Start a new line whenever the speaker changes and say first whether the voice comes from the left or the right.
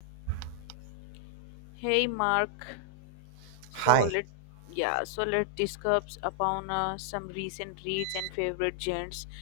left: Hey Mark, so
right: Hi.
left: let yeah, so let discuss upon some recent reads and favorite genres